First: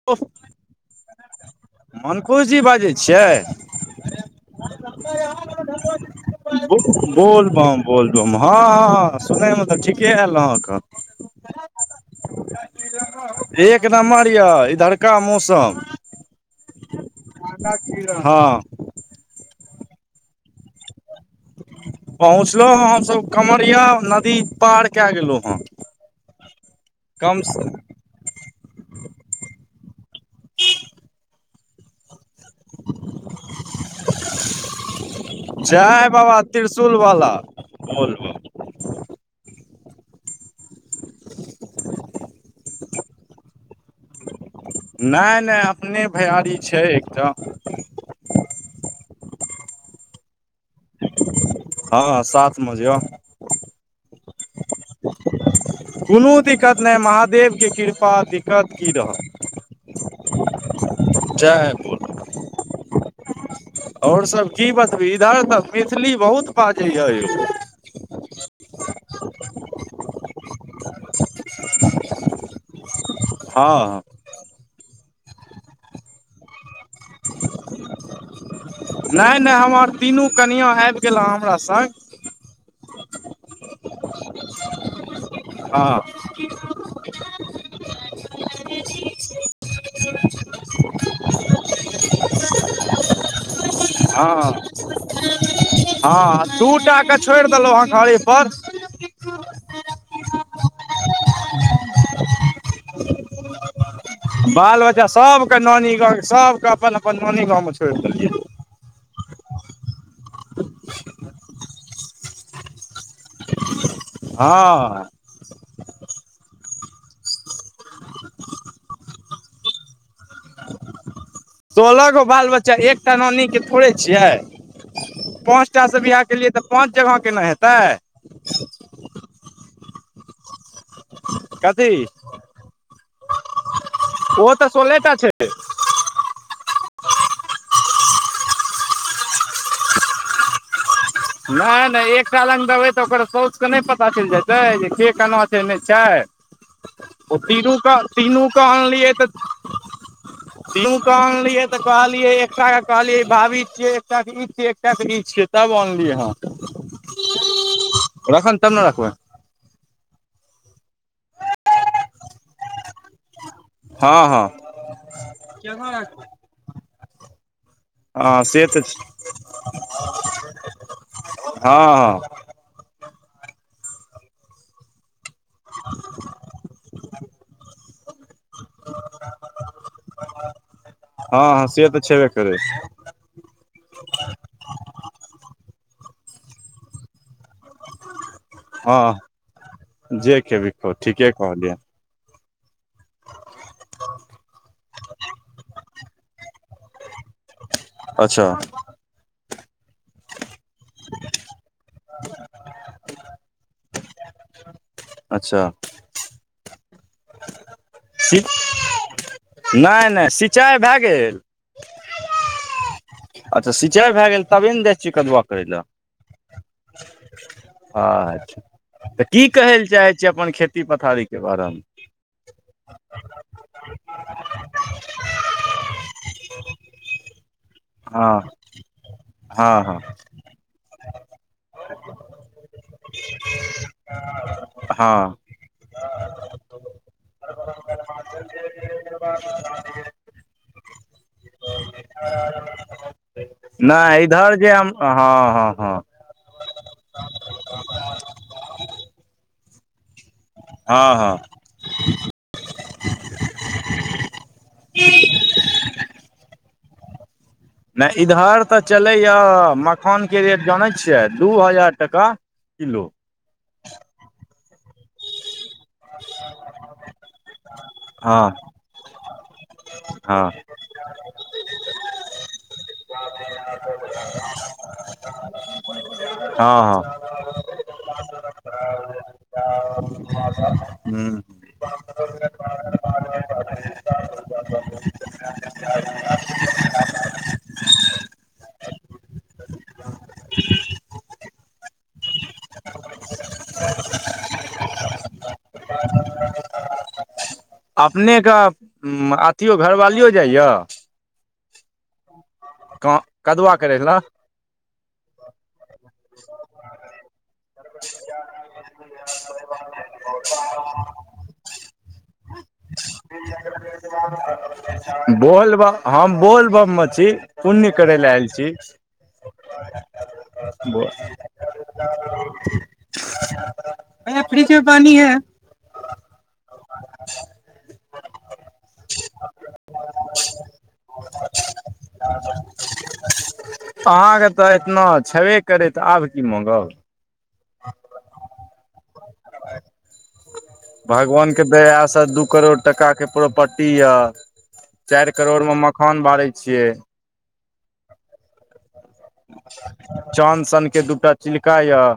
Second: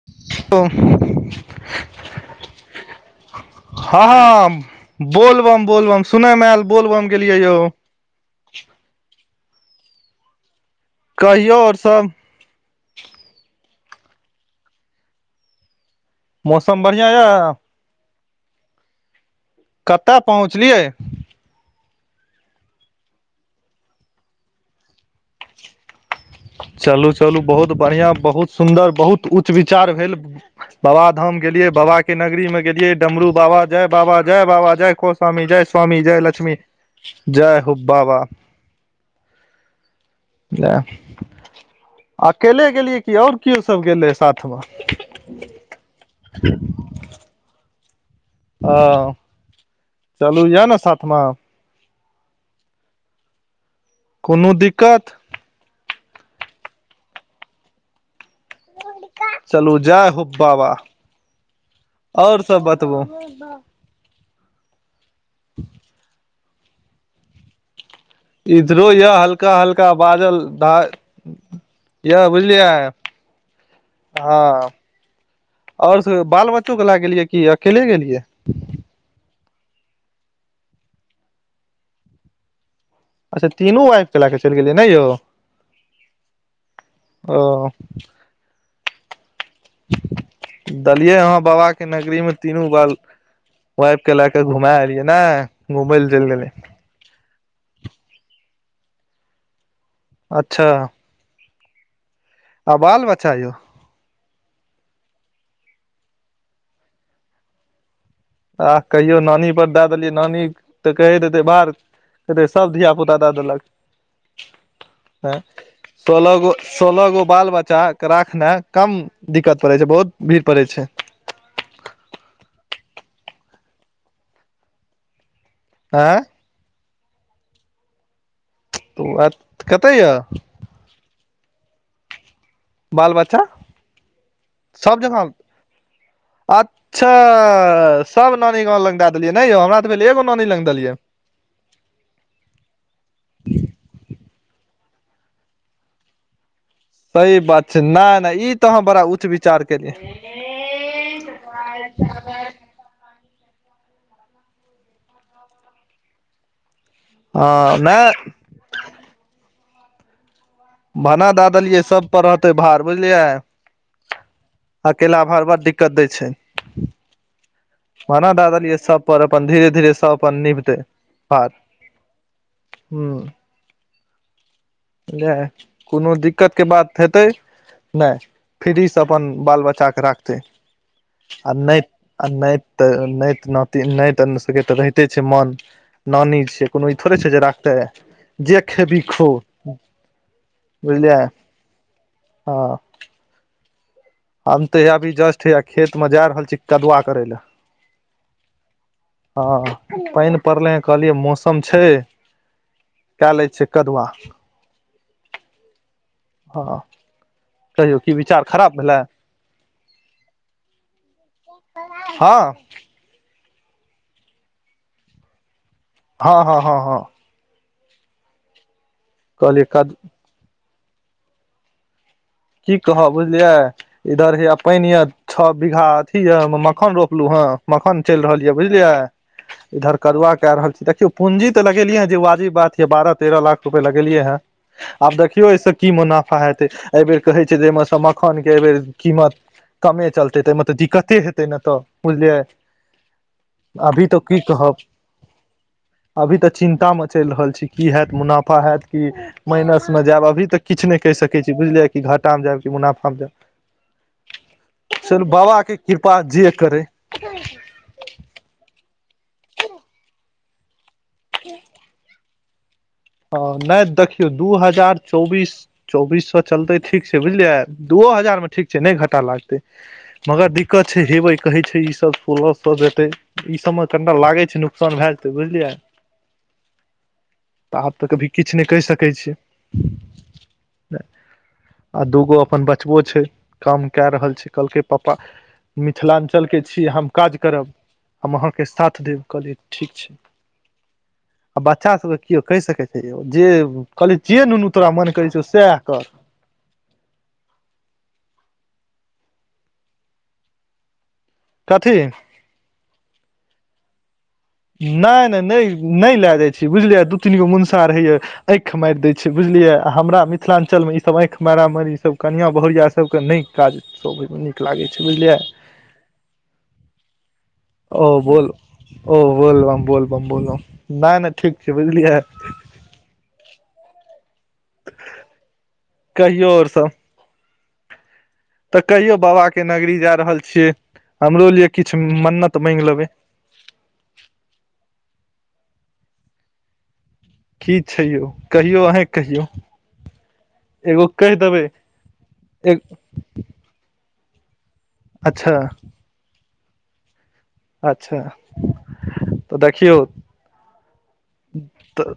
त मंकुश जी बाजै छियै। हँ हँ बोलबम बोलबम सुनय मे आयल बोलबम गेलियै यौ बोलबम। बोलबम हँ -हँ -हँ सुनयमे त ठीके आयल अहाँके। कहियौ और सब। एक नम्बर यऽ इधरका मौसम। मौसम बढ़ियाँ यऽ। हँ। कतऽ पहुँचलियै। पहुँचलहुँ हेँ हमसभ कँवरिया नदी पार कए गेलहु हेँ। चलू-चलू बहुत बढ़ियाँ बहुत सुन्दर बहुत उच्च विचार भेल बाबा धाम गेलियै बाबाके नगरीमे गेलियै डमरू बाबा जय बाबा, जय बाबा, जय को स्वामी, जय स्वामी, जय बाबा लक्ष्मी। त्रिशूल वाला जय हो बाबा। बोलबम अकेले गेलियै कि आओर कियो सब गेलै साथमे। नय-नय अपने भैयारी छैय एकटा। अ चलू य न साथ म। हँ साथ म य। कोनो दिक्कत? कोनो दिक्कत नहि महादेवके कृपा दिक्क चलू जय हो बाबा, जय बोल आओर सब बतबू। आओर सभ की बतबि इधर त मैथिली बहुत बाजैए यौ। इधरो य हल्का- हल्का बाजल द यौ बुझलियै। हँ। हँ और सब बाल बच्चो के लए गेलियै कि अकेले गेलियै। नय- नय हमर तीनू कनियाँ आबि गेल हँ हमरा सङ्ग। अच्छा तीनू वाइफके लऽ कऽ चलि गेलियै नै यौ। हँ। ओ। देलियै ह बाबा के नगरी मे तीनू वा वाइफ के लए क हँ घुमा एलियै ने घूमय लए चलि गेलै। [inaudible] छोइड़ देलो हँ घरे पर। अच्छा। आ बाल -बच्चा यौ। बाल- बच्चा सबके नानी गाँव, सबके अपन अपन नानी गाँव मे छोड़ि देलिय। आ कहियो नानी पर दे देलिय, नानी तऽ कहैत हेत बार ते सब धिया -पुता द देलक। हँऽ तें, सोलह गो सोलह गो बाल बच्चा के राखनाय कम दिक्कत पड़े छय, बहुत भीड़ पड़ै छय। सोलह गो बाल बच्चा, एकटा नानी के थोड़े छिय, पाँच टा से बियाह आँय केलियै, त पाँच जगह केन हेतय। ओ अत कतऽ य। कथी। बाल बच्चा, ओ तऽ सब सोलेटा छै जगह, अ च्छा, सब नानी गाँंव लग दे देलिय, नहि यौ हमरा त भेल एगो नानी लग देलिय। नहि नहि, एकटा लग देबै तऽ ओकर सौच के नहि पता चलि जेतै, जे के केनाछय नय छय। ओ सही बात तीनू छै क नहि तीनू नहि ई क तऽ अहाँ बड़ा अनलियै उच्च त विचार केलियै तीनू के अनलियै, तऽ कहलियै एकटा के कहलियै भाभी छिय, एकटा इ छियइ एकटा छियइ। तब अनलिये हँ। अ नय। अखन तने राखबै। भने दे देलियै, सभपर रहतै भार बुझलिय। हँ हँ अकेला भार, बड दिक्कत दै छै। भने हँ द से दलिये तऽ सब पर, अपन धीरे धीरे सब अपन निभते भार। हँ हँ हूं [unintelligible] कोनो दिक्कत के बात हेतै, नहि। फ्री सँ अपन बाल -बच्चाके राखतै हँ आ हँ नहि से तऽ आ छेबे करै नहि नैत -नातिन नैत सबके रहिते छै मान, नानी छै कोनो ई थोड़े छय जे राख त जे खेबी खो हँ जे खेबही खो बुझलिय। ठीके कहलियै आ हम त हिया अभी जस्ट हेया खेत मे जा रहल छी, कदुआ करय ले। अच्छा हँ पनि परलेहं कहलियै मौसम छै कै लै छिय कदुआ। अच्छा हँऽ, कहियौ कि विचार खराब भेलै? नय नय सिंचाइ भै गेल? हाँ। अच्छा सिंचाइ भै गेल, तबे न जाय छिय कदुआ करै लै। हँ- हँ- हँ- हँ अछ छा, तऽ कि कहलियै कहै ले कद चाहै छीय अपन खेती पथारीके बारेमे? कि कहब बुझलिय इधर हे पानि ये, छ बीघा अथी ये ओ मे मखान रोपलू हन। मखान चलि हँ रहल यऽ बुझलियै। हँ इधर हँ कदुआ कैरहल छी। देखियौ पूंजी तऽ लगेलिय हं, जे वाजिब बात ये बारह तेरह लाख रुपए लगेलिय हेँ। हँ आब देखियौ, एहिस की मुनाफा हेतै। एहिबेर कहय छै जे एहिमे स मखानके एहिबेर कीमत कमे चलतै, तऽमे तऽ दिक्कते हेतै ने तऽ बुझलियै। अभी तऽ नाई की इधर जे कहब हम हँ-हँ-हँ। अभी तऽ चिन्ता में चैल रहल छी, की हैऽत? मुनाफा हैऽत की माइनस में जैऽब? भी तऽ किछ नैय हँ कैह हँ सकै छी बुझलियै। आ में जैऽब कि मुनाफा में जैऽब? चलू बाबा के कृपा जे करै। [unintelligible] नैय इधर तऽ चलैया मखान के रेट जानैत छियै, दू हजार टका। किलो। अ नैय देखियौ, दू हजार चौबीस-चौबीस सौऽ चलतै ठीक छै बुझलियै? दूओ हँ हजार में ठीक छै, नैय घटा लागतै। हँ मगर दिक्कत छै हेवै क, कहै छै ई सब सोलअ सौऽ जेतै। ई सब म ठंडा लागै छै नू साॅन भैऽ जेतै बुझलियै? हँ-हँ। तऽ आब तऽ कभी किछ नैय कैह सकै छीयै? ह आ दूगो अपन बचबो छै। काम कैऽ रहल छै, कहलकै पप्पा मिथिलांचल के छी, हम काज करब? हम अहाँके साथ देब, कहलियै ठीक छै। [unintelligible] आ बच्चा सबके कियो कैह सकै छै यौ? जे कहलियै जे नुनू तोरा मन करै छौ सैह कर। [inaudible] [inaudible] अपने के अथियो घरवालियो जाइ यऽ? कथी? क-कदुआ करै लैऽ? नाय-नैय-नै-नैय लैऽ जाय छीयै, बुझलियै? दू तीन गो मुन छा रहैया, ॲंइख माइर दै छै, बुझलियै? आ हमरा मिथिलांचल में ई सब ॲंइख मारा मारी ई सब कनिआं बहुरिआ सबके नैय काज सोभै में नीक लागै छै, बुझलियै? बोलबम हम बोलबम में छी, पुण्य ओ करै लैऽ ऐल बोल छी। ओ बोलबम-बोलबम-बोलबम, नैय-नैय ठीक छै, बुझलियै। भैया फ्रिज में पानी है? कहियो और सब? [inaudible] तऽ कहियो बाबा के नगरी जा रहल छियै, हमरो लिए किछ मन्नत मैंइग लेबै। अहाँके तऽ एतना छबे करै, त आब की माँगब? की छै यौ? कहियौ ऑंहे कहि भगवान के देबै दया स दू करोड़ टका के प्रोपटी यऽ, चाइर अच्छा करोड़ में मखान बारै छियै। अच्छा। तऽ देखियौ चान सन के दूटा चिल्का तऽ यऽ।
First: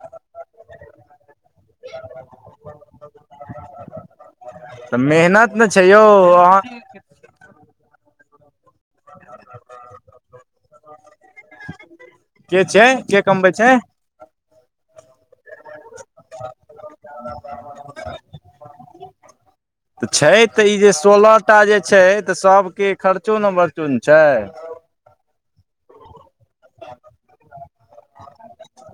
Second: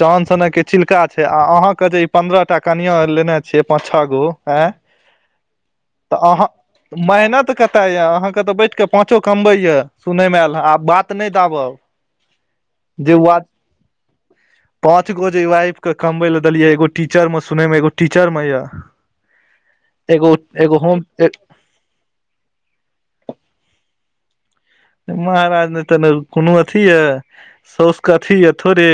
चान सनक के चिल्का छै, आ अहाँ कथि? पंन्द्रह टा कनियाँ लेने छियै, पाँच छ गो, ऐँऽ? तऽ मेहन नत न छै यौ, अहाँ मेहनत कतऽ यैऽ? अहाँ के तऽ बैठ कऽ पाँचो कमबै यैऽ, सुनै में ऐल ह, आब बात नै दाबब, के छै जे के वाजि कमबै छै पांच गो जे वाइफ के कमबै ले देलियै, एगो टीचर में सुनय में एगो टीचर में यैऽ। तऽ छै तऽ ई जे सोलअ टा जे छै, तऽ सबके खर्चो न बरचो न छै? महाराज नहि तऽ ने कोनो अथी यै? साउस के अथी यै थोड़े।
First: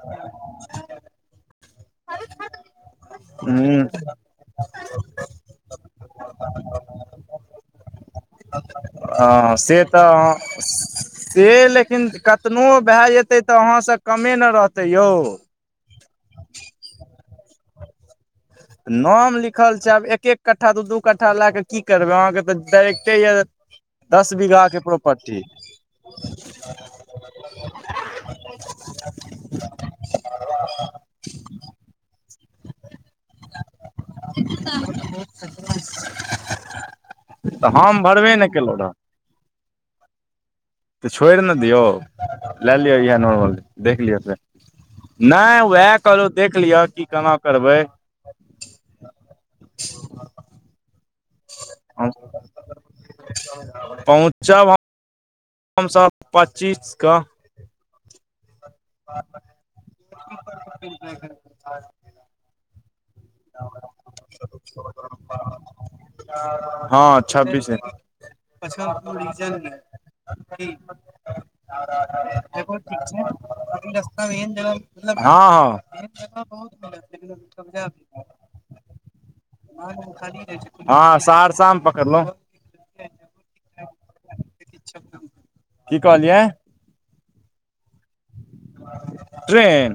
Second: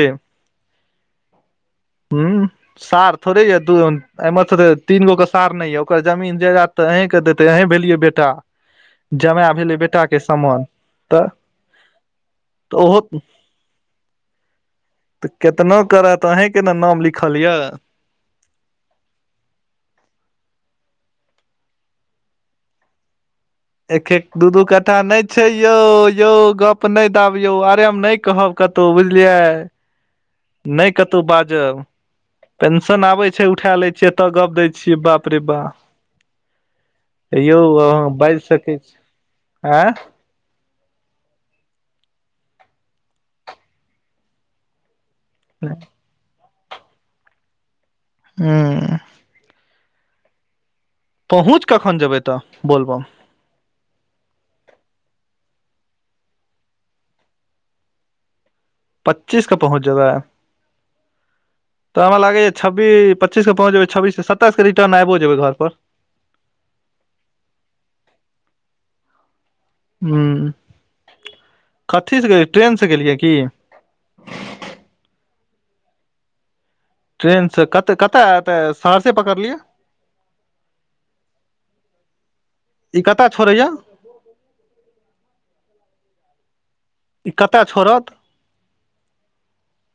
उँ सार ह थोड़ेये दु ऐ मथुरे तीनगो के साड़ नहि यै। ओकर जमीन जायदाद तऽ अहींके देतै। अहीं भेलियै बेटा। जमाए अं भेलै से तऽ बेटाके अं समान तऽ से लेकिन कतनो ओहो भेए जेतै तऽ अहाँसे कमे न रहत तऽ केतनो करत अहींके ने नाम लिखल यऽ। नाम लिखल छै। आब एक -एक कट्ठा, दू- दू कट्ठा लए कऽ की करबै। अहाँके तऽ डायरेक्टे यए। एक एक, दस दू दू बीघा के कट्ठा नहि प्रॉपर्टी छै य यौ यौ गप नहि दाबियौ। अरे हम नै कहब कतौ बुझलियै। नै कतौ बाजब। पेंशन आबै छै उठा लै छियै तऽ गप दै [unintelligible] एयौ तऽ हम अहाँ भरबे बाजि ने सकै केलहुँ छी। रहए ऐँ तऽ छोड़ि ने दियौ। लए लियअ इएह नॉर्मल देख लियौ एकरे नै उएह कहलहु, देख लिअ कि केना करबै। हुं-उँ पहुँच कखैन हम जेबै तऽ बोलबम? पहुँचब हम हम सब पच्चीस कऽ। पच्चीस के पहुँच जेबैय? [unintelligible] तऽ हमरा लागैए छबी पच्चीस के पहुँच जेबै। छब्बीस सत्ताइस कऽ रिटर्न आइबो जेबै घर पर। हँ छब्बीसे [unintelligible] हूँ कथीसँ गेलियै ट्रेनसँ गेलियै की [unintelligible] [unintelligible] हँ- हँ [unintelligible] ट्रेन से कत-कतऽ एते सहरसे पकड़लियै? [unintelligible] हँ सहरसा मे पकड़लहु। ई कतऽ छोड़ैए? कि कहलियै? ई कतऽ छोड़त? ट्रेन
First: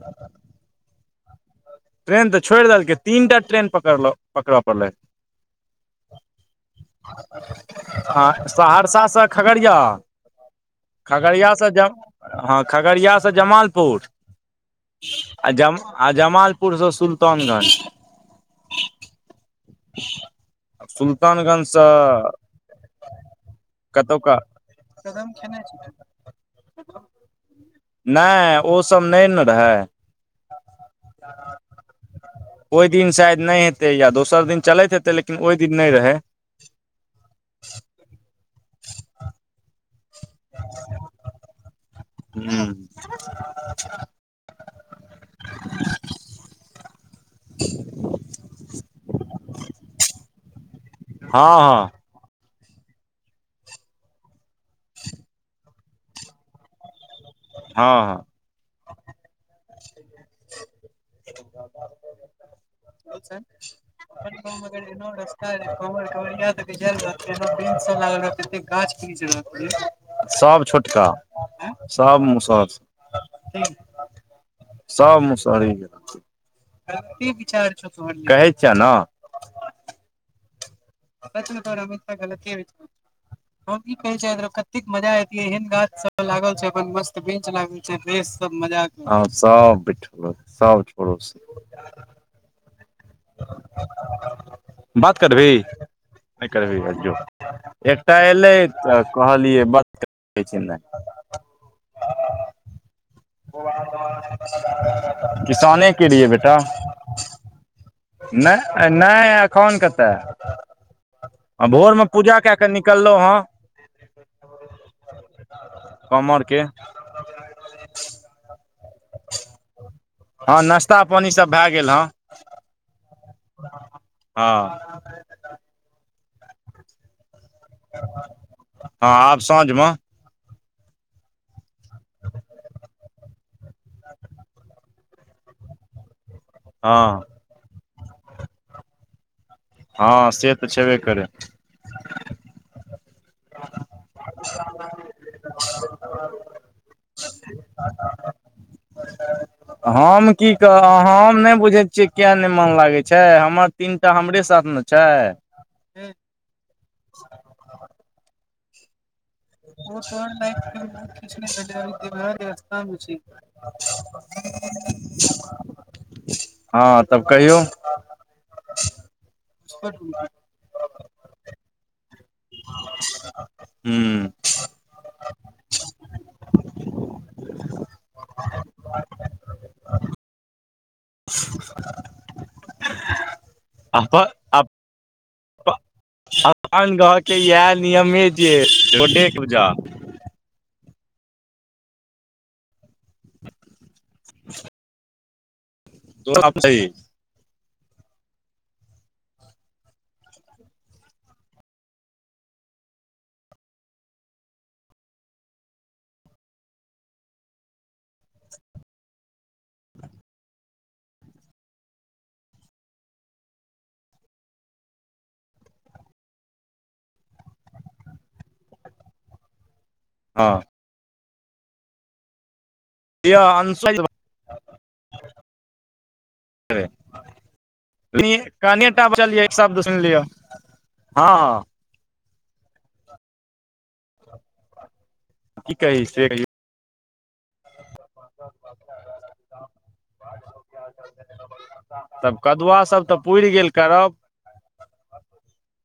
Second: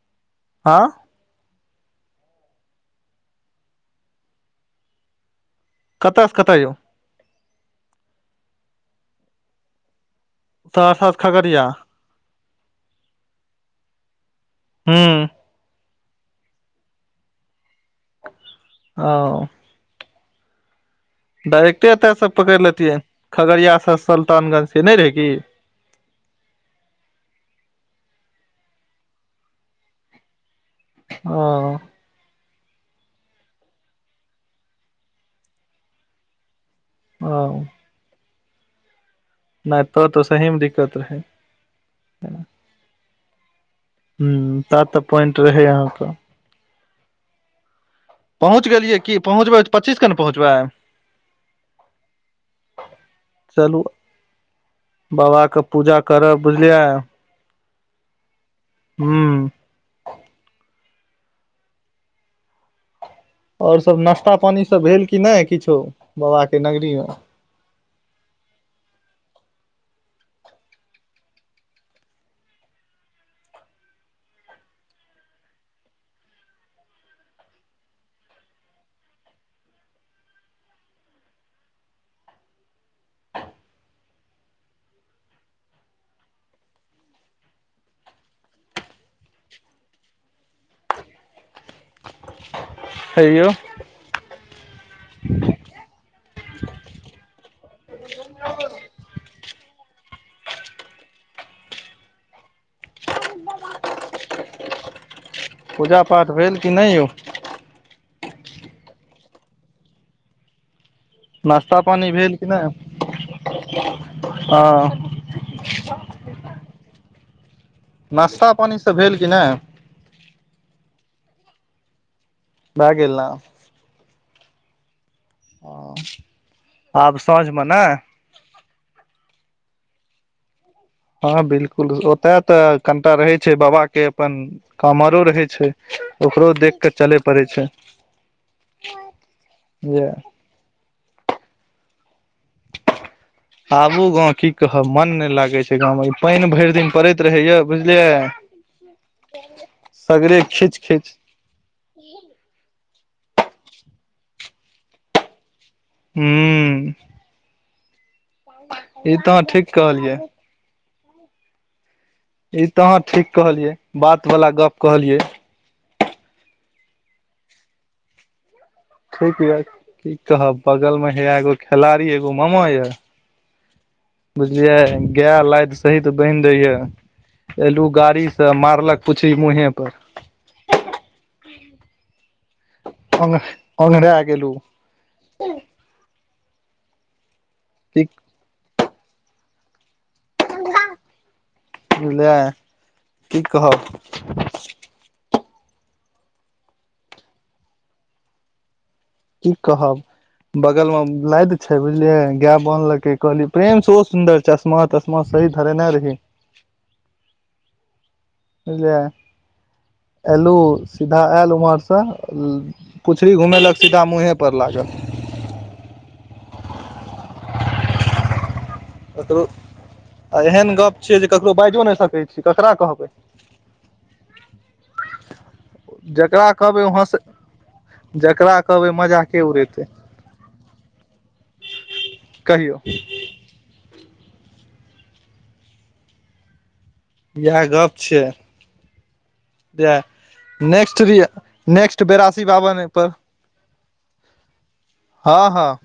हाँ? ट्रेन तऽ छोड़ि देलकै। तीनटा ट्रेन पकड़लौ, पकड़ऽ पड़लै। कतऽ से कतऽ यौ? [unintelligible] सहरसासे खगड़िया। खगड़िया से जंं हँ खगड़िया से जमालपुर, हूँ आ ज आ जमाल पुर से सुल्तानगंज। आओ सुल सुल्तानगंज डायरेक्टे एतय सँ सऽ- पकड़ि लेतियै खगड़िया सँ कतौका, सुल्तानगंज से नहि रहै की कदम खेने छीयै? नै ओ सब नै न रहै। ओ ओइ दिन शायद नै हेतै या दोसर दिन चलैत हेतै लेकिन ओइ दिन नै रहै। [inaudible] [inaudible] नाय तो-तो सही मे दिक्कत रहै। हम्म हम्म ता त प्वाइंट रहै अहाँ क। [inaudible] पहुँच गेलियै की, पहुँचबै त पच्चीस क ने पहुँचबै। हँ-हँ चलू बाबा के पूजा करब बुझलियै। हँ-हँ हम्म [unintelligible] और सब नाश्ता पानी सब भेल कि नहि किछो, बाबा के नगरी मे सब छोटका सब मुसहर सब। सब मुसहरी के, कहै छियऽ न। [unintelligible] [inaudible] हम ई कहयत चाहेत र कते मजा एतिअइ एहन गाछ सब लागल छ, अपन मस्त बेंच लागल छै, बैस सब मजा हँ सब [unintelligible] सब छोरो स हय यौ बात करभी नहि करभी आ जो एकटा एलै त कहलियै, बात [unintelligible] [inaudible] किसाने के लिए बेटा। ए ओ नै-नहि एखन कत‌ए आ नाश्ता भोरमे पानी भेल पूजा कि कए क नहि निकल‌हुं हं। हँ कमर के नाश्ता पानि सब भेल कि नहि। हँ नाश्ता पानी सब भै गेल हँ। भए गेल ना। हँ। [unintelligible] हं आब साँझमे नै। हँ आब साँझ म। हँ बिलकुल ओतय त कनटा रहै छै, बाबा के अपन कॉमरो रहै छै, ओकरो देख के चलै हँ पड़े छै। बुझलियै हँ से त छेबे करै। आबू गाँंव की कहब मन ने लागै छै गाँव मे, ई पानि भरि दिन परैत रहैय बुझलियै। हम सगरे की खीच कहब, खीच हम नहि बुझैत छियै किए नहि मन लागै छै, हमर तीनटा हमरे साथ ने छै। हम्म ई तऽ अहाँ ठीक कहलियै। [unintelligible] ई तऽ अहाँ ठीक कहलियै बात वाला गप कहलियै [unintelligible] हां। तब कहियौ? ठीक हीये। की कहब, बगल में हैया एगो खेलाड़ी ए गो उ मामा इय। हूँ बुझलियै? गेय लाइद सहित बाईन्ह रहिए। एल्हु गाड़ी से, मारलक पुछी मुहे पर। [inaudible] ओंघ ओंघराय गेलू। अप अपन घर के इहै की नियम ही छिये, खूंटेक पूजा। लए की कहब? [unintelligible] की कहब। बगल में नाइद छै बुझलिये। गाय बनलहक है। कहली प्रेम से ओ सुंन्दर चश्मा तश्मा सहित धरेने रही। बुझलियै। एलहु, सीधा आयल हुवां से पुछड़ी घुमेलक, सीधा मुँहे पर लागल। ककरो, आ हँ एहन गप छै, जे ककरो बाजियो नहि सकै छी। ककरा कहबै? किए अनसाई [unintelligible] जकरा कहबै ओ हँसे तीन, कनि टा बचलिए। एक शब्द उड़ेतै सुन लियो। हँ हँ। कहियौ। की कहै से [unintelligible] इहाय गप छीये। ईए, नेक्स्ट बीए, नेक्स्ट बेरासी बाबन पर। ऊइर गेल करब। हँ हँ।